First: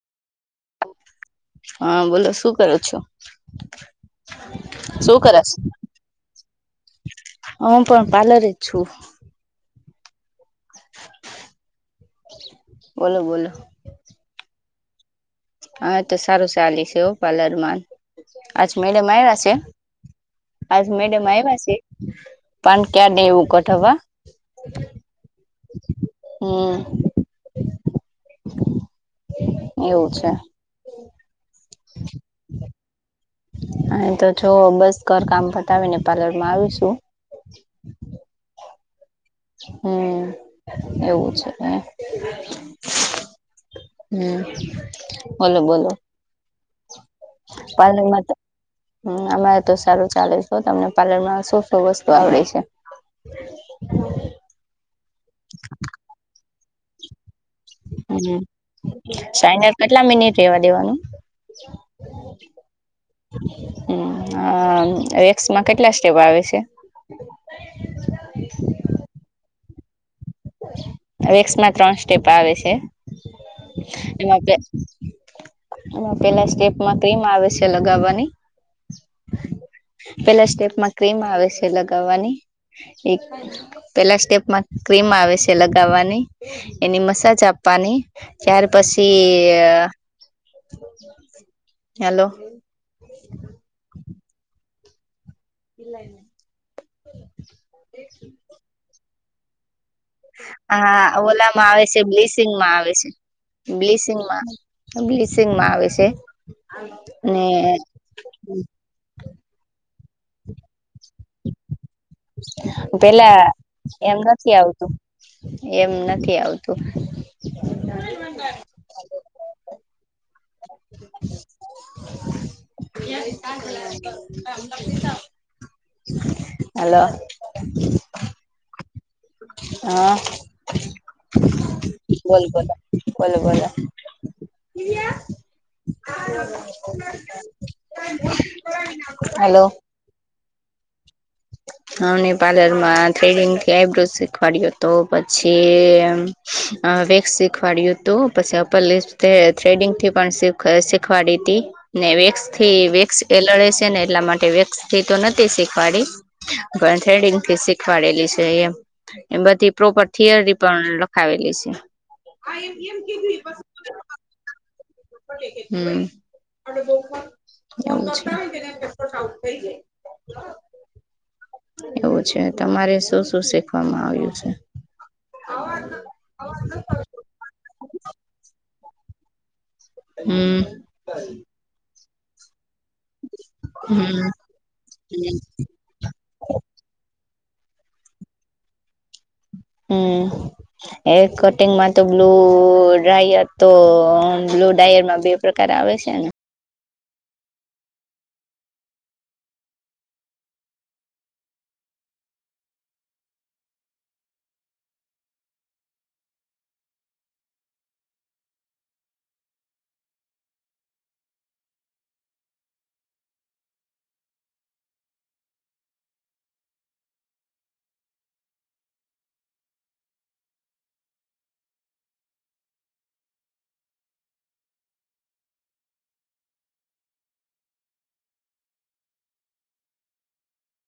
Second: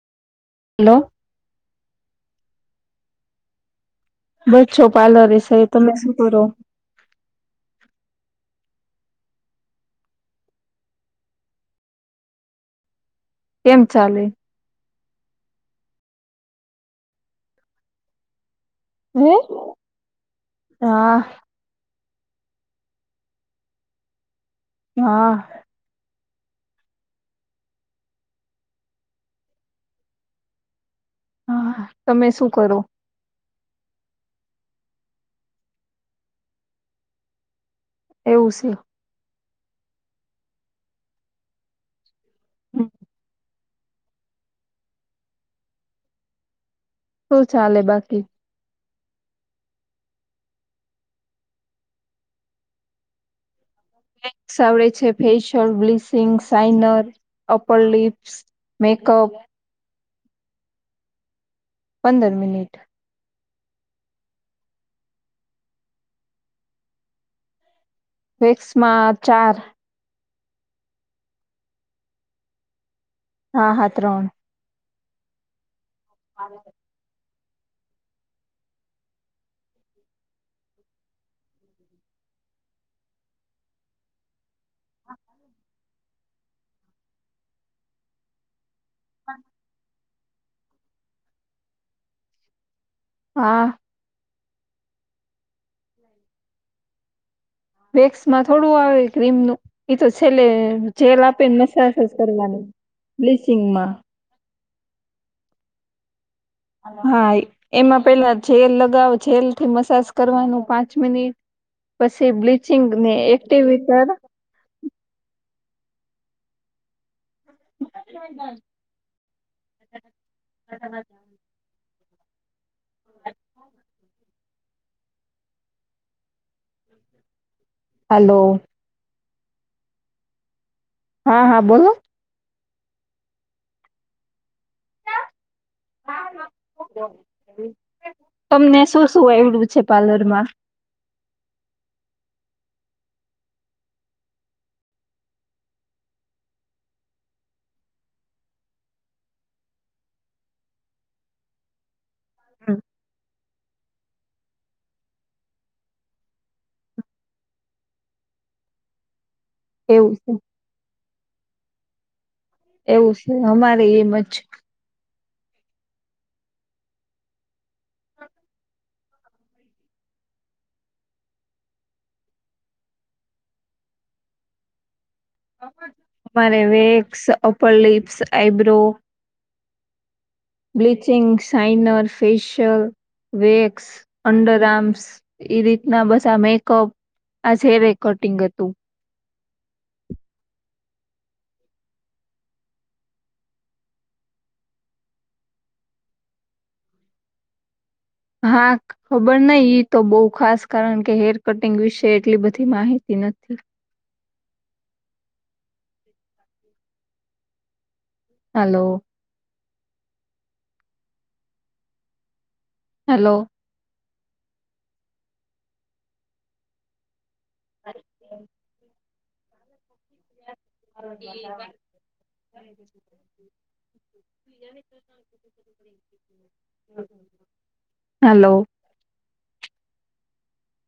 hello હા બોલો શું કરો છો બસ છો શું પાર્લરસ કરસ એ તમે શું કરો હું પણ પાર્લર જ છું બોલો બોલો કેમ ચાલે હા તો સારું ચાલે છેવ પાર્લરમાં આજ મેડમ હે આવ્યા છે આજ હા મેડમ આવ્યા છે પણ ક્યા દેવું કઠવા હા હમ એવું છે હા તમે શું કરો હા તો છ બસ ઘર કામ ફતાવીને પાર્લર માં આવીશું એવું છે હમ એવું છે હમ બોલો બોલો શું પ ચાલે બાકી [unintelligible] હમ અમારે તો સારું ચાલે છે તમને પાર્લર માં શું શું વસ્તુ આવડે છે આવડે છે ફસિયલ બ્લીચિંગ સાઇનર અપર લિપ્સ હમ મેકઅપ સાઈનર કેટલા મિનિટ રેવા દેવાનું પંદર મિનિટ હ એક્સમાં કેટલા સ્ટેપ આવે છે [unintelligible] વેક્સમાં ચાર ક્સમાં ત્રણ સ્ટેપ આવે છે હા હા ત્રણ એમાં અને પેલા સ્ટેપમાં ક્રીમ આવે છે લગાવવાની પેલા સ્ટેપમાં ક્રીમ આવે છે લગાવવાની એક પેલા સ્ટેપમાં ક્રીમ આવે છે લગાવવાની એની મસાજ આપવાની ત્યાર પછી હેલો હા એલા એ [unintelligible] વેક્સ માં થોડું આવે ક્રીમનું એ તો છેલ્લે હા જેલ આપેને ઓલામાં આવે મસા છે કરવાની બ્લીસિંગમાં આવે બ્લીચિંગમાં બ્લસિંગ માં આવે છે હા ને એમાં પેલા જેલ લગાવો જેલ થી મસાજ કરવાનું પાંચ મિનિટ પછી બ્લીચિંગ ને પેલા એક્ટિવટર એમ નથી આવતું એમ નથી આવતું [unintelligible] [inaudible] હાલ હલો હા હા હા બોલો બોલ બોલો બોલો બોલો તમને શું શું હલો આવડું છે પાર્લર માં [inaudible] અમને પાર્લર માં થ્રેડિંગ થી આઈબ્રોઝ શીખવાડ્યો હતો પછી અ વેક્સ શીખવાડ્યું હતું પછી અપર લપ થ્રેડિંગ થી પણ શીખવાડી તી ને વેક્સ થી વેક્સ એલડે છે ને એટલા માટે વેક્સ થી તો નથી શીખવાડી પણ થ્રેડિંગ થી શીખવાડેલી છે એમ બધી પ્રોપર એવું છે થીયર પણ લખાવેલી છે એવું છે અમારે એમ જ છે હમ [unintelligible] [inaudible] એવું છે તમારે શું શું શીખવામાં આવ્યું છે અમારે વેક્સ અપર લિપ્સ આઈબ્રો હમ બ્લીચિંગ સાઇનર ફેશિયલ વેકસ હમ અંડર આમસ રી ના બસ આ મેકઅપ આ જેેવે કટિંગ હતું હમ હેર કટિંગમાં તો બ્લુ ડાયર તો બ્લુ ડ્રાયરમાં બે પ્રકારારે આવે છે ને હાખ ખબર નહી ઈ તો બહુ ખાસ કારણ કે હેર કટિંગ વિશે એટલી બધી માહિતી નથી હલો હેલો અચ [unintelligible] હેલો